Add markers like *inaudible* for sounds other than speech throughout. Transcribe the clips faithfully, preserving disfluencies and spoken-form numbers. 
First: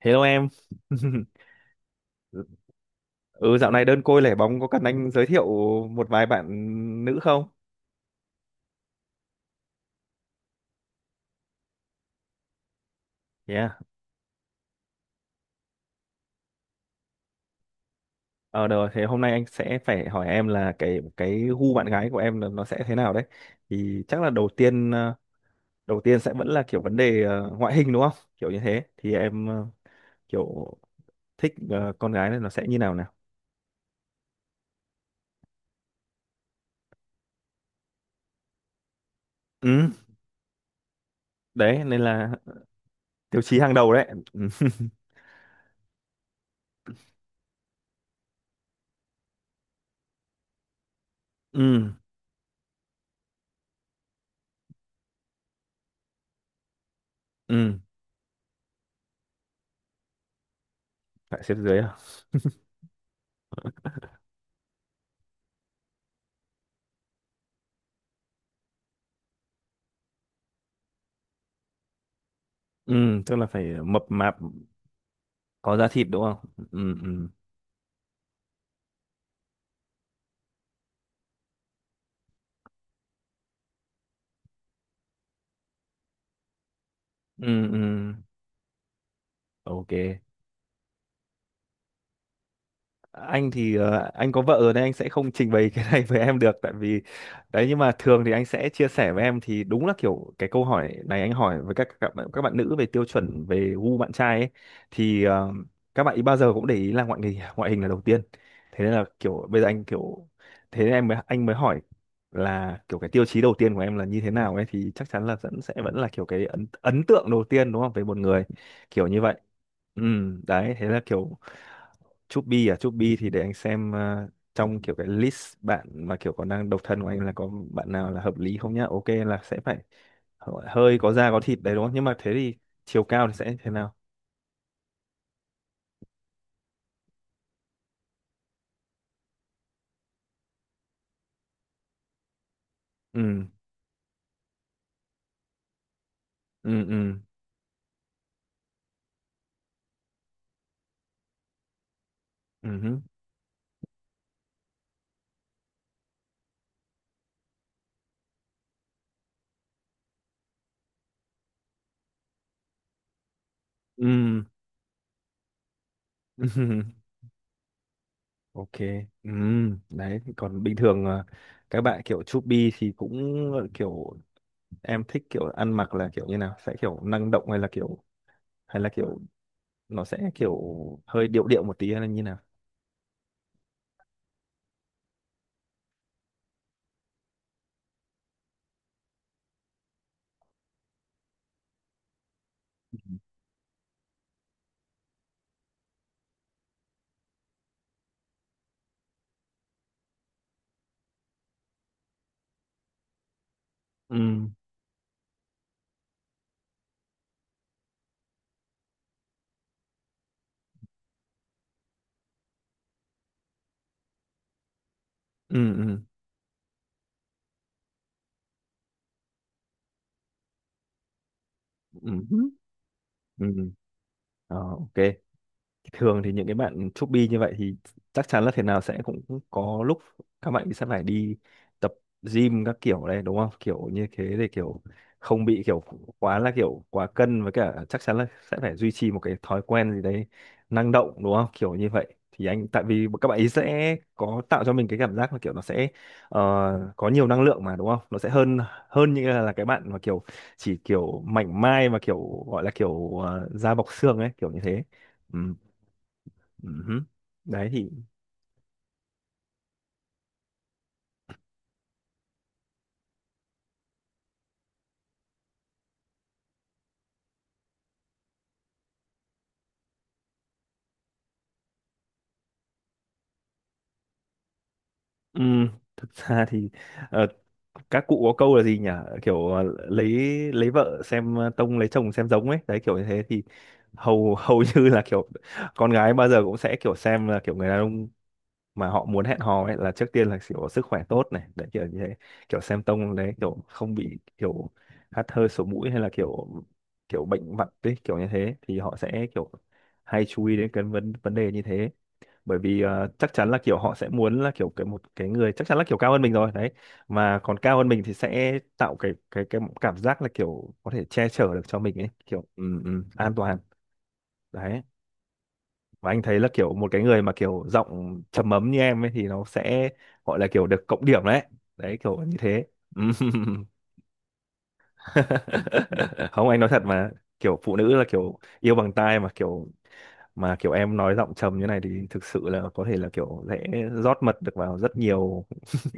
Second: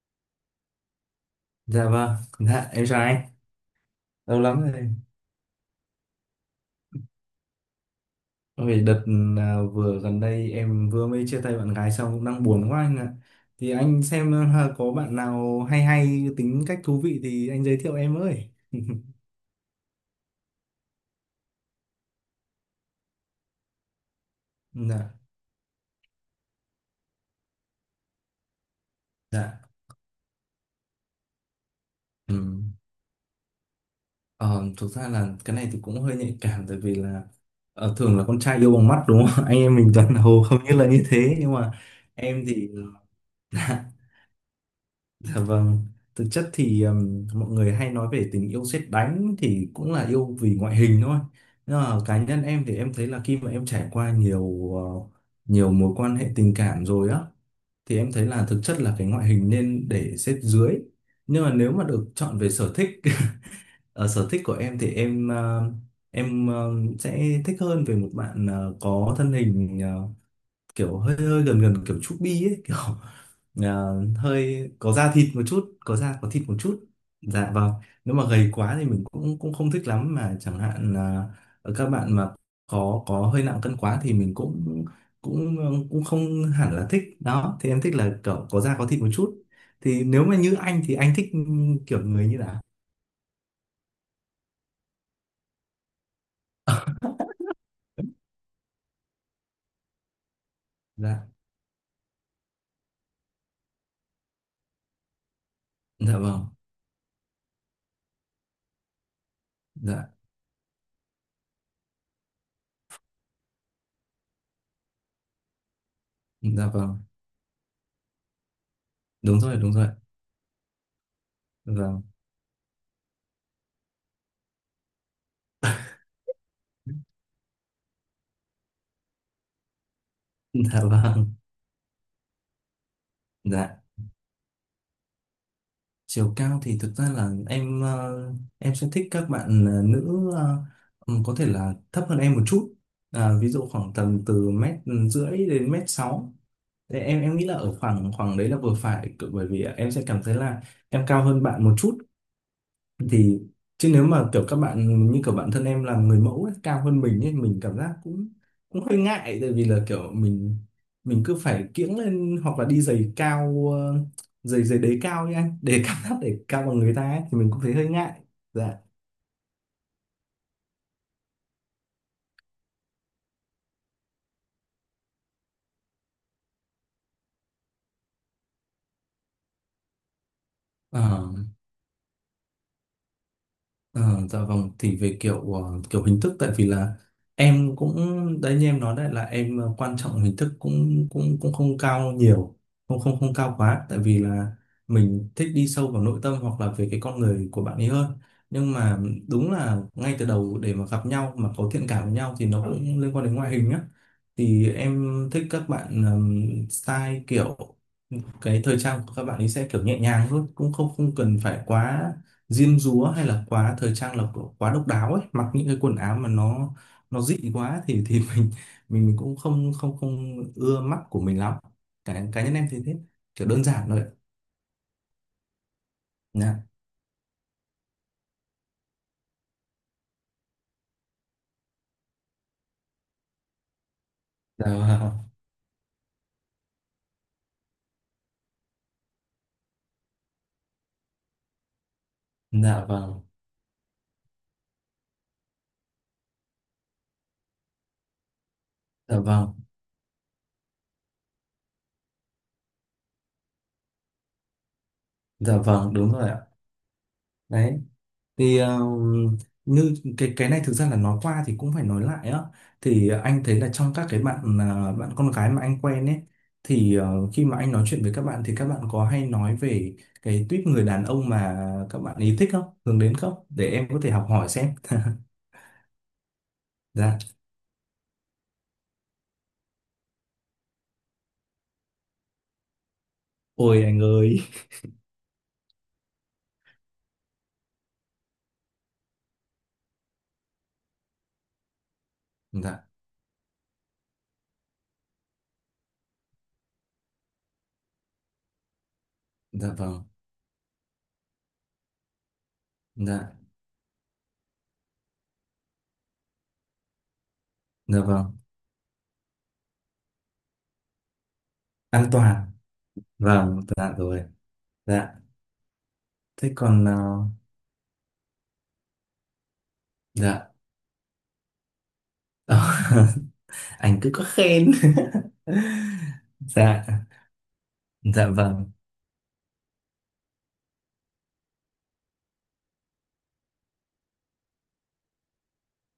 Hello em. *laughs* Dạ vâng, dạ em chào anh, Ừ, dạo này đơn côi lẻ lâu bóng có lắm cần rồi. anh giới thiệu một vài bạn nữ không? Vì đợt à, Vừa gần đây em vừa mới chia tay bạn gái xong cũng đang buồn quá anh ạ. Thì Yeah. anh xem à, có bạn nào hay hay tính cách thú vị thì anh giới thiệu em ơi. Ờ được rồi, thế hôm nay anh sẽ phải hỏi em là cái cái gu bạn gái của em là nó sẽ thế nào đấy. Thì chắc là đầu tiên Dạ, ờ, đầu tiên sẽ vẫn là kiểu vấn đề ờ, ngoại hình đúng không? Kiểu như thế thì em ờ, dạ. kiểu thích ờ, con gái Ừ. này nó sẽ như nào nào? Ờ, Thực ra là cái này thì cũng hơi nhạy cảm, tại vì là ờ, thường là con trai yêu bằng mắt đúng không? *laughs* Anh em Ừ, mình toàn hầu không như là như thế, nhưng mà đấy nên là em thì tiêu chí hàng đầu *laughs* đấy. Ừ. *laughs* Dạ vâng, thực chất thì um, mọi người hay nói về tình yêu sét đánh thì cũng là yêu vì ngoại hình thôi. Nhưng Ừ, mà cá nhân em thì em thấy là khi mà em trải qua nhiều ờ, nhiều mối quan hệ tình cảm rồi á ừ, thì em thấy là thực chất là cái ngoại hình nên để xếp dưới. phải Nhưng mà xếp nếu dưới mà à? được chọn về sở thích *laughs* ở sở thích của em thì em ờ, em ờ, sẽ thích hơn về một bạn ờ, có thân hình ờ, kiểu hơi hơi gần gần kiểu chubby ấy, kiểu Ừ, tức là phải à, mập mạp hơi có da thịt một có chút, da có thịt da đúng có không? thịt một chút. Ừ, ừ, Dạ vâng. Nếu mà gầy quá thì mình cũng cũng không thích lắm, mà chẳng hạn là các bạn mà có có hơi nặng cân quá thì mình cũng cũng cũng không hẳn là thích đó. ừ, Thì ừ, em thích là kiểu có da có thịt một chút. ok. Thì nếu mà như anh thì anh thích kiểu người như nào? Anh thì ờ, anh có vợ rồi nên anh sẽ không trình bày *laughs* cái này với em được, tại vì đấy, nhưng mà thường thì anh sẽ chia sẻ với em thì đúng là kiểu cái câu hỏi này Dạ. anh hỏi với các các bạn, các bạn nữ về tiêu chuẩn về gu bạn trai ấy thì ờ, các bạn Dạ ý bao vâng. giờ cũng để ý là ngoại hình, ngoại hình là đầu tiên. Thế nên là kiểu bây giờ anh Dạ. kiểu thế nên em mới anh mới hỏi là kiểu cái tiêu chí đầu tiên của em là như thế nào ấy, thì chắc chắn là vẫn sẽ vẫn là kiểu cái ấn Dạ ấn vâng, tượng đầu tiên đúng không, về một người kiểu như vậy. đúng rồi, đúng rồi. Ừ, đấy thế là kiểu Vâng. Chubby à. Chubby thì để anh xem ờ, trong kiểu cái list bạn mà kiểu còn đang độc thân của anh là có bạn nào là hợp lý không nhá. Ok, là sẽ phải *laughs* Dạ hơi có da vâng. có thịt đấy đúng không, nhưng mà thế thì chiều cao thì sẽ thế Dạ. nào? Chiều cao thì thực ra là em ờ, em sẽ thích các bạn ờ, nữ, ờ, ừm, có thể là thấp hơn em một chút. À, ừ, Ví dụ khoảng tầm từ mét rưỡi đến mét sáu. ừ, Thế ừ, em em nghĩ là ở khoảng khoảng đấy là vừa phải, cự- bởi vì em sẽ cảm thấy là em cao hơn bạn một chút. ừ hứ, Thì chứ nếu mà kiểu các bạn như kiểu bản thân em làm người mẫu ấy, cao hơn mình ấy, mình cảm giác cũng cũng hơi ngại, tại vì là kiểu mình mình cứ phải kiễng lên hoặc là đi giày cao, ờ, ừ, giày giày đế cao nha để *laughs* cảm giác để ừ. cao bằng *laughs* người ta ấy, thì mình cũng thấy hơi ngại. Ok, ừ. Đấy còn bình thường ờ, các bạn kiểu chubby thì cũng ờ, kiểu em thích kiểu ăn mặc là kiểu như nào, sẽ kiểu năng động hay là kiểu hay là kiểu nó sẽ kiểu hơi điệu Dạ. điệu một tí hay là như nào? Ờ, dạ vâng, thì về kiểu ờ, kiểu hình thức, tại vì là em cũng đấy, như em nói đấy là em ờ, quan trọng hình thức cũng cũng cũng không cao nhiều, không không không cao quá, tại vì là mình thích đi sâu vào nội tâm hoặc là về cái con người của bạn ấy hơn. Nhưng mà đúng là ngay từ đầu để mà gặp nhau mà có thiện cảm với nhau thì nó cũng liên quan đến ngoại hình á. Ừ, Thì em thích các bạn ừm, style, kiểu cái thời trang của các bạn ấy sẽ kiểu nhẹ nhàng thôi, cũng không không cần phải quá diêm dúa hay là quá thời trang, là kiểu quá độc đáo ấy, mặc những ừ, cái quần ừ, áo mà nó nó dị quá thì thì *laughs* mình mình mình cũng không không không ưa mắt của mình lắm. ừ, Cá cá ừ, nhân em thì thế, kiểu đơn ừm, giản thôi ạ. ờ, ô, thường thì những cái Dạ. bạn chubby như vậy thì chắc chắn là thế nào sẽ cũng cũng có lúc các bạn sẽ phải đi tập gym các kiểu đấy đúng không, kiểu như thế để Dạ kiểu vâng. không bị kiểu quá là kiểu quá cân, với cả chắc chắn là sẽ phải duy trì một cái thói quen gì đấy năng động đúng không, kiểu như vậy thì anh tại Dạ vì vâng. các bạn ấy sẽ có tạo cho mình cái cảm giác là kiểu nó sẽ ờ, có nhiều năng lượng mà đúng không, nó sẽ hơn hơn Dạ như là, là vâng. cái bạn mà kiểu chỉ kiểu mảnh mai mà kiểu gọi là kiểu ờ, da bọc xương ấy, kiểu như thế. Ừ. Dạ vâng, đúng rồi ạ. Ừ hứ. Đấy Đấy thì thì ờ, như cái cái này thực ra là nói qua thì cũng phải nói lại á. Thì anh thấy là trong các cái bạn à, bạn con gái mà anh quen ấy, thì ờ, khi mà anh nói chuyện với các bạn thì các bạn có hay nói về cái tuýp người đàn ông mà các bạn ý thích không, hướng đến không, để em có thể học hỏi xem. ừm, thực *laughs* ra thì *laughs* Dạ. ờ, các cụ có câu là gì nhỉ? Kiểu ờ, lấy lấy vợ xem ờ, tông, lấy chồng xem giống ấy. Đấy kiểu như thế thì Ôi anh hầu *laughs* ơi. hầu như là kiểu con gái bao giờ cũng sẽ kiểu xem là kiểu người đàn ông mà họ muốn hẹn hò ấy là trước tiên là kiểu sức khỏe tốt này, đấy kiểu như thế. Kiểu xem Dạ. tông đấy kiểu không bị kiểu hắt hơi sổ mũi hay là kiểu kiểu bệnh vặt ấy, kiểu như thế thì họ sẽ kiểu Dạ vâng. hay chú ý đến cái vấn vấn đề như thế. Bởi vì ờ, chắc Dạ. chắn là kiểu họ sẽ muốn là kiểu cái một cái người chắc chắn là kiểu cao hơn mình rồi đấy, mà còn cao hơn Dạ mình thì vâng, sẽ tạo cái cái cái cảm giác là kiểu có thể che chở được cho mình an ấy, kiểu toàn, ừ, ừ, an toàn vâng dạ rồi. đấy. Dạ. Và anh thấy là Thế kiểu còn một ờ, cái người mà kiểu giọng trầm ấm như em ấy thì nó sẽ gọi là dạ. kiểu được cộng điểm đấy, đấy kiểu như thế. *laughs* Anh cứ có khen. *laughs* *laughs* Không, anh nói thật Dạ. mà, kiểu phụ nữ là Dạ kiểu vâng. yêu bằng tai mà kiểu mà kiểu em nói giọng trầm như này thì thực sự là có thể là kiểu dễ rót mật được vào rất nhiều *laughs*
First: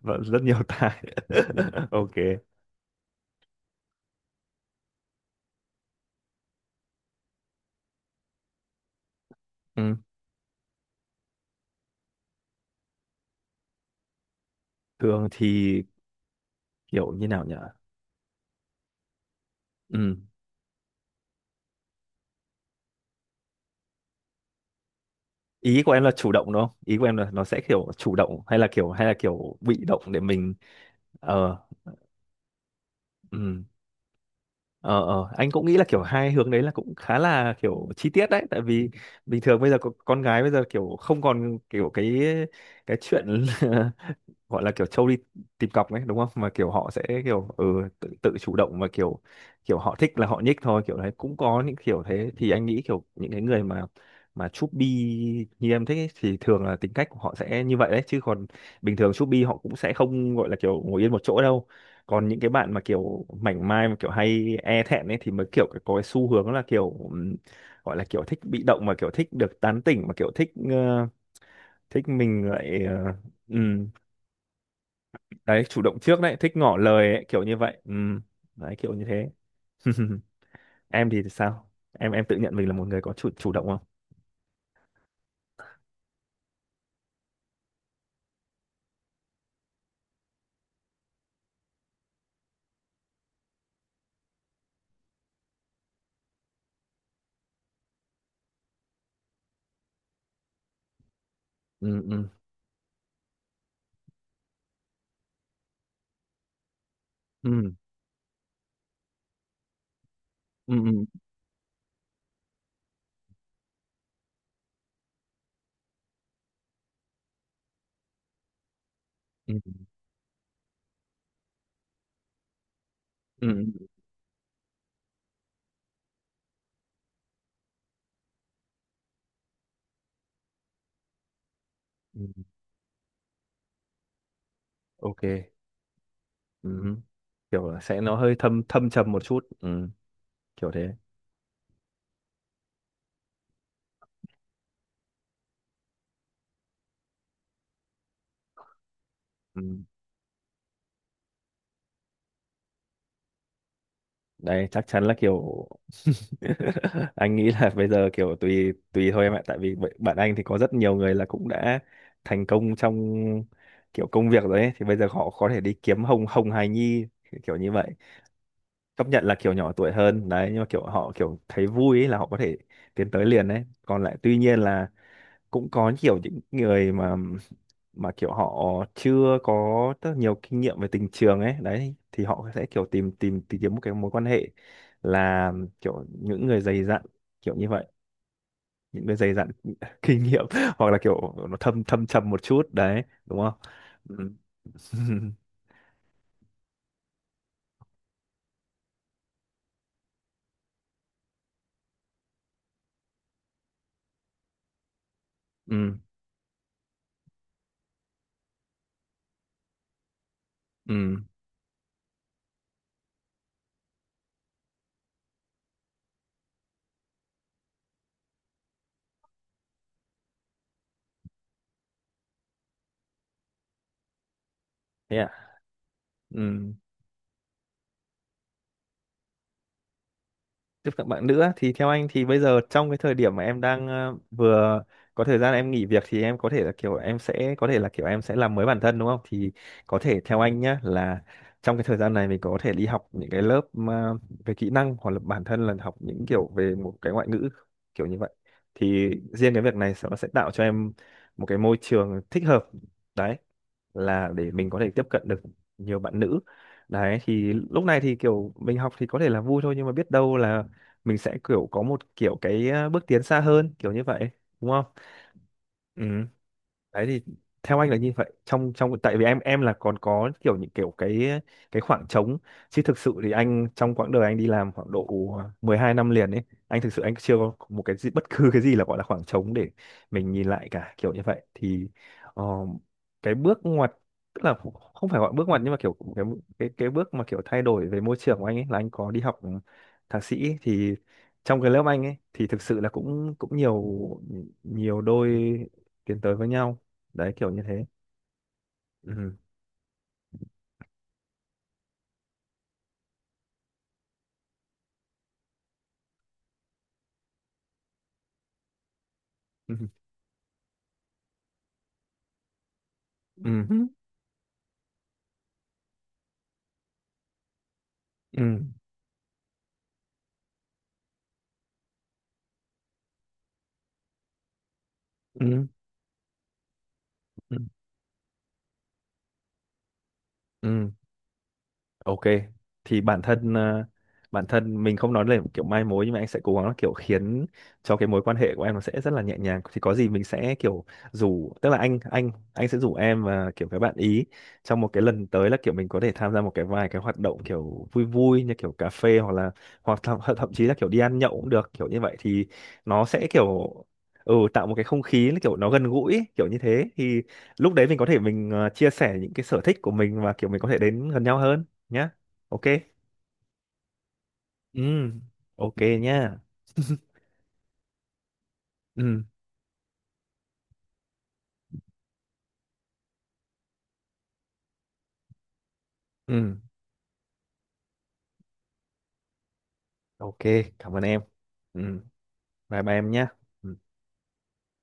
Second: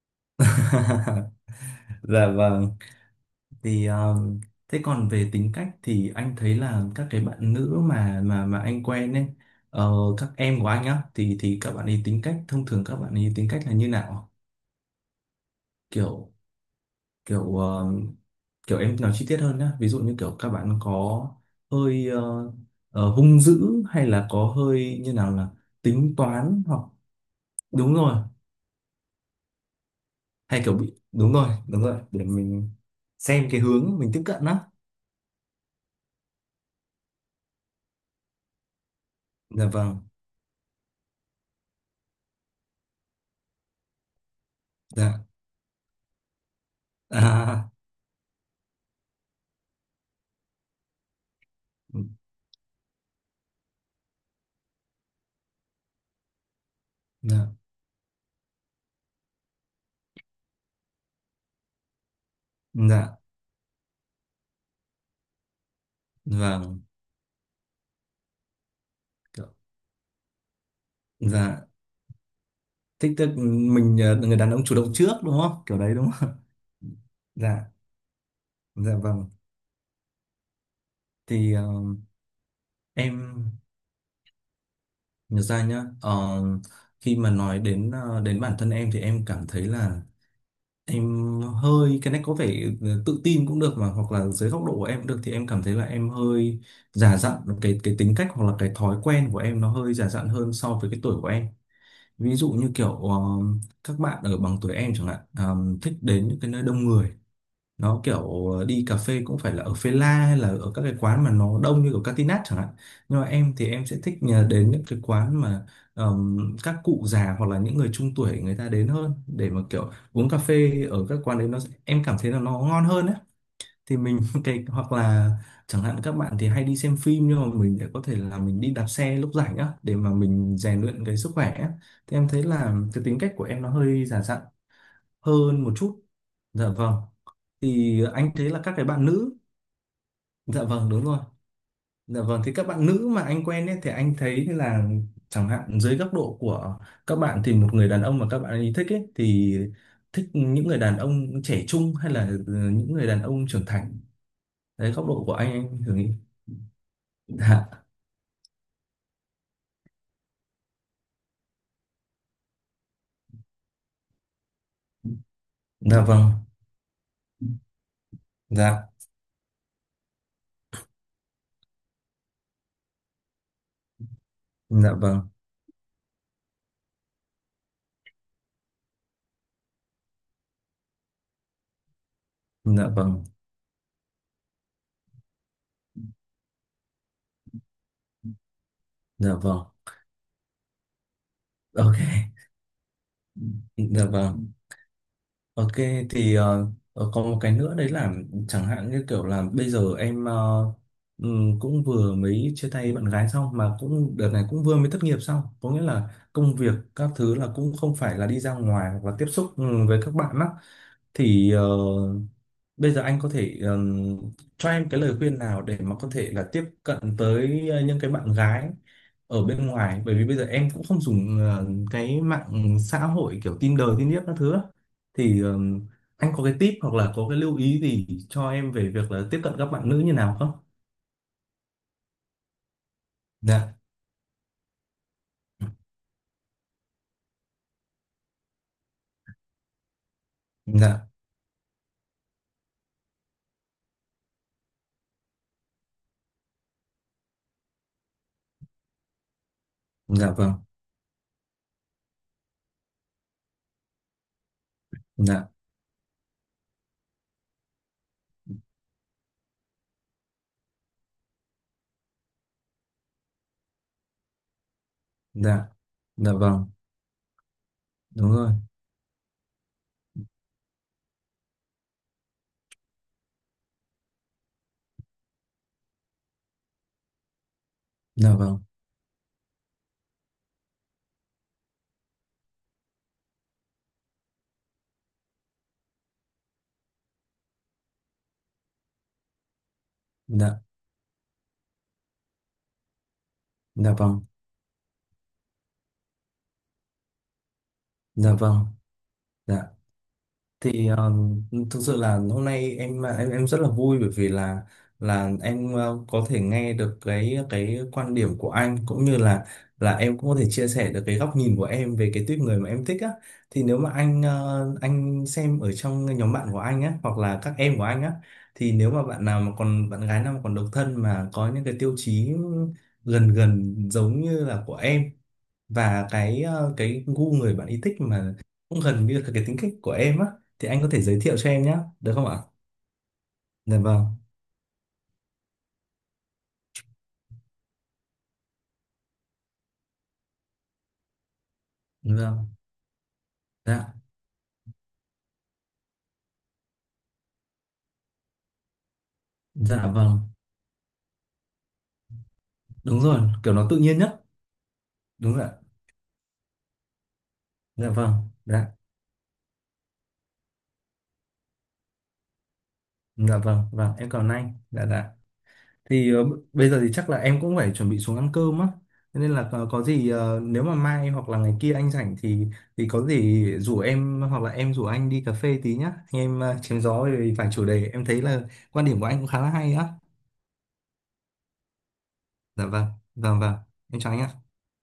và rất nhiều tai. *laughs* *laughs* Ok, Dạ vâng. Thì um, thế còn về tính cách thì anh thấy là các cái bạn nữ mà mà mà anh quen ấy, ờ, ừ. các em của anh á, thì thì các bạn ấy tính cách thông thường các bạn ấy tính cách là như nào? Thường thì Kiểu. kiểu như nào nhỉ? kiểu um, Kiểu em nói chi tiết hơn nhá. Ví dụ như Ừ. kiểu các bạn có hơi ờ, ờ, hung dữ hay là có hơi như nào, là Ý của em là tính chủ động đúng toán, không, hoặc ý của em là nó sẽ kiểu đúng chủ rồi, động hay là kiểu hay là kiểu bị động để mình hay kiểu bị, đúng rồi, ờ đúng rồi, để mình xem cái ừ. hướng mình tiếp cận á. ờ ờ anh cũng nghĩ là kiểu hai hướng đấy là cũng khá là kiểu chi tiết đấy, tại vì bình thường Dạ bây giờ có- vâng. con gái bây giờ kiểu không còn kiểu cái cái chuyện *laughs* gọi là kiểu trâu đi Dạ. tìm cọc ấy đúng không, mà kiểu họ sẽ kiểu ừ, À, tự, tự chủ động và kiểu kiểu họ thích là họ nhích thôi kiểu đấy, cũng có những kiểu thế thì anh nghĩ kiểu những cái người mà mà chúc bi như em thích ấy, thì thường là tính cách của họ dạ. sẽ như vậy đấy, chứ còn bình thường chúc bi họ cũng sẽ không gọi là kiểu ngồi yên một chỗ đâu. Còn những cái bạn mà Dạ kiểu mảnh mai mà kiểu hay e thẹn ấy thì mới kiểu có cái xu hướng là vâng. kiểu ừm, gọi là kiểu thích bị động mà kiểu thích Kiểu- được tán tỉnh mà kiểu thích ờ, dạ. thích mình lại. Thích, tức uh, mình ờ, người đàn ông chủ động trước, đúng không, đấy kiểu chủ đấy động đúng trước không? đấy, thích ngỏ lời ấy, *laughs* kiểu như Dạ. vậy. Ừ, đấy kiểu Dạ như vâng. thế. *laughs* Em thì Thì ờ, sao, em em tự nhận mình là một người có chủ chủ em động không? nhớ ra nhá. ờ, Khi mà nói đến ờ, đến bản thân em thì em cảm thấy là em hơi, cái này có vẻ ờ, tự tin cũng được, mà hoặc là dưới góc độ của em cũng được, thì em cảm thấy là em hơi già dặn. cái cái tính cách hoặc là cái thói quen của em nó hơi già dặn hơn so với cái tuổi của em. Ừ, ừ, Ví dụ như kiểu ờ, các bạn ở bằng tuổi em chẳng hạn, ờ, thích đến những cái nơi đông người, ừ, nó kiểu ờ, đi cà phê cũng phải là ở Phê La hay là ở các cái ừ, quán mà nó đông như ở Catinat chẳng hạn. Nhưng mà em thì em sẽ thích nhờ đến những cái quán mà ờm, các cụ già hoặc là những người trung tuổi người ta đến hơn, để ừ, mà kiểu uống cà phê ở các quán đấy nó em cảm thấy là nó ngon hơn đấy. ừ, ừ. Thì mình *laughs* cái hoặc là chẳng hạn các bạn thì hay đi xem phim nhưng mà mình lại có thể là mình đi đạp xe lúc rảnh á, để mà mình rèn luyện cái sức khỏe á. Thì Ừ. em thấy là cái tính cách của em nó hơi già dặn Ok, hơn một chút. Dạ vâng. ừ. Kiểu là sẽ Thì nó anh hơi thấy là thâm các cái thâm bạn trầm một nữ, chút. Ừ. dạ Kiểu vâng thế. đúng rồi. Dạ vâng, thì các bạn nữ mà anh quen ấy thì anh thấy là, chẳng hạn dưới góc độ của các bạn thì một người đàn ông mà các bạn ấy thích ấy, thì Ừ. thích những người đàn ông trẻ trung hay là ờ, những người đàn ông trưởng thành, Đấy chắc đấy, chắn góc là độ của anh kiểu anh thử nghĩ. *laughs* anh nghĩ là Dạ. bây giờ kiểu tùy tùy thôi em ạ, tại vì b- bạn anh thì có rất nhiều người là cũng đã thành công trong kiểu công việc rồi ấy, thì bây giờ họ có thể đi Dạ kiếm hồng vâng. hồng hài nhi kiểu như vậy, Dạ. chấp nhận là kiểu nhỏ tuổi hơn đấy nhưng mà kiểu họ kiểu thấy vui ấy là họ có thể tiến tới liền đấy. Còn lại tuy nhiên là Dạ vâng. cũng có kiểu những người mà mà kiểu họ chưa có rất nhiều kinh nghiệm về tình trường ấy, đấy thì họ sẽ kiểu Dạ tìm vâng. tìm tìm kiếm một cái mối quan hệ là kiểu những người dày dặn kiểu như vậy, những người dày Dạ dặn vâng. *laughs* kinh nghiệm, *laughs* hoặc là kiểu nó thâm OK. thâm trầm một chút đấy đúng không. Dạ Ừ. vâng. *laughs* OK. Thì ờ, ờ, có một cái nữa đấy là chẳng hạn như kiểu là bây giờ em ờ, ừm, cũng vừa mới chia tay bạn gái xong, mà cũng đợt này cũng vừa mới thất nghiệp xong, có nghĩa Ừ, là công việc các thứ là cũng không phải là đi ra ngoài hoặc là tiếp xúc ừ, với các bạn á. ừ, Thì ờ, bây giờ anh có thể ừm, cho em cái lời khuyên nào để mà có thể là tiếp cận tới ờ, những cái bạn gái ở bên ngoài, bởi vì bây giờ em cũng không dùng ờ, cái mạng xã hội kiểu Tinder, Tinder các thứ á. thế à. Thì ừm, anh Ừ, có cái tip hoặc là có cái lưu ý gì cho em về việc là tiếp cận các bạn nữ như nào không? tiếp cận bạn nữa thì theo anh thì bây giờ trong cái thời điểm mà em Dạ. đang ờ, vừa có thời gian em nghỉ việc thì em có thể là kiểu em sẽ có thể là kiểu em sẽ làm mới bản thân đúng không, thì có thể theo anh nhá Dạ. là trong cái thời gian này mình có thể đi học những cái lớp mà về kỹ năng hoặc là bản thân là học những kiểu về một cái ngoại ngữ kiểu như vậy, thì riêng cái việc này sẽ- nó sẽ Dạ tạo vâng. cho em một cái môi trường thích hợp đấy, là để mình có thể tiếp cận được Dạ. nhiều bạn nữ. Đấy thì lúc này thì kiểu mình học thì có thể là vui thôi, nhưng mà biết đâu là mình sẽ kiểu có một kiểu cái ờ, bước tiến xa hơn kiểu như vậy đúng không. Dạ. Ừ, Dạ vâng. đấy thì theo anh là như Đúng vậy, rồi. trong trong tại vì em em là còn có kiểu những kiểu cái cái khoảng trống, chứ thực sự thì anh trong quãng đời anh đi làm khoảng độ mười hai năm liền ấy, anh thực sự anh chưa có một cái gì, bất Dạ cứ vâng. cái gì là gọi là khoảng trống để mình nhìn lại cả kiểu như vậy. Thì ờ, cái bước ngoặt, tức là không phải gọi bước ngoặt nhưng mà kiểu cái cái cái bước mà kiểu thay đổi về môi trường của anh ấy là anh có đi học thạc sĩ Dạ. thì trong cái lớp anh ấy thì thực sự là cũng cũng nhiều Dạ vâng. nhiều đôi tiến tới với nhau, đấy kiểu như thế. Dạ vâng. Ừ. Dạ. Thì ờ, thực sự là hôm nay em em em rất là vui, bởi vì là là em ờ, có thể nghe được cái cái quan điểm của anh, cũng như là Ừ. là em cũng có thể chia sẻ được cái góc nhìn của em về cái tuyếp người mà em thích á. Thì nếu Ừ. mà anh ờ, anh xem ở trong nhóm bạn của anh á hoặc là các em của anh á, Ừ. thì nếu mà bạn nào mà còn bạn gái nào mà còn độc thân, mà có những cái tiêu chí gần gần giống như là của em, Ừ. và cái ờ, cái gu người bạn ý thích mà cũng gần như là cái tính cách của em á, thì anh có Ừ. thể giới thiệu cho em nhé, được Ok, không ạ? thì bản thân Dạ ờ, vâng, bản thân mình không nói là kiểu mai mối nhưng mà anh sẽ cố gắng là kiểu khiến cho cái mối quan hệ của em nó sẽ rất là nhẹ nhàng. Thì có gì mình sẽ kiểu rủ, tức là anh đúng anh rồi. anh sẽ rủ em và kiểu các bạn Dạ. ý trong một cái lần tới là kiểu mình có thể tham gia một cái vài cái hoạt động kiểu vui vui như kiểu cà phê hoặc là Dạ hoặc vâng, thậm, thậm chí là kiểu đi ăn nhậu cũng được kiểu như vậy, thì đúng nó rồi, sẽ kiểu nó kiểu tự nhiên nhất. ừ, tạo một cái không khí Đúng nó rồi ạ. kiểu nó gần gũi ấy, kiểu như thế thì lúc đấy Dạ mình có thể vâng. mình Dạ. ờ, chia sẻ những cái sở thích của mình và kiểu mình có thể đến gần nhau hơn nhá. Ok, Dạ vâng, vâng, em cảm ơn anh. ừ, Dạ, dạ. ok Thì ờ, nhá. b- bây giờ thì chắc là em cũng phải chuẩn bị xuống ăn cơm á. Thế Ừ, nên là có, có gì ờ, nếu mà mai hoặc là ngày kia anh rảnh thì thì có gì rủ em hoặc là em rủ anh đi cà phê tí nhá, anh em ờ, ừ, chém gió về vài chủ đề. Em thấy là quan điểm của anh cũng khá là hay á. ok, cảm ơn em. Ừ, Dạ bye vâng, bye em nhá. vâng, vâng, Ừ. em chào anh ạ.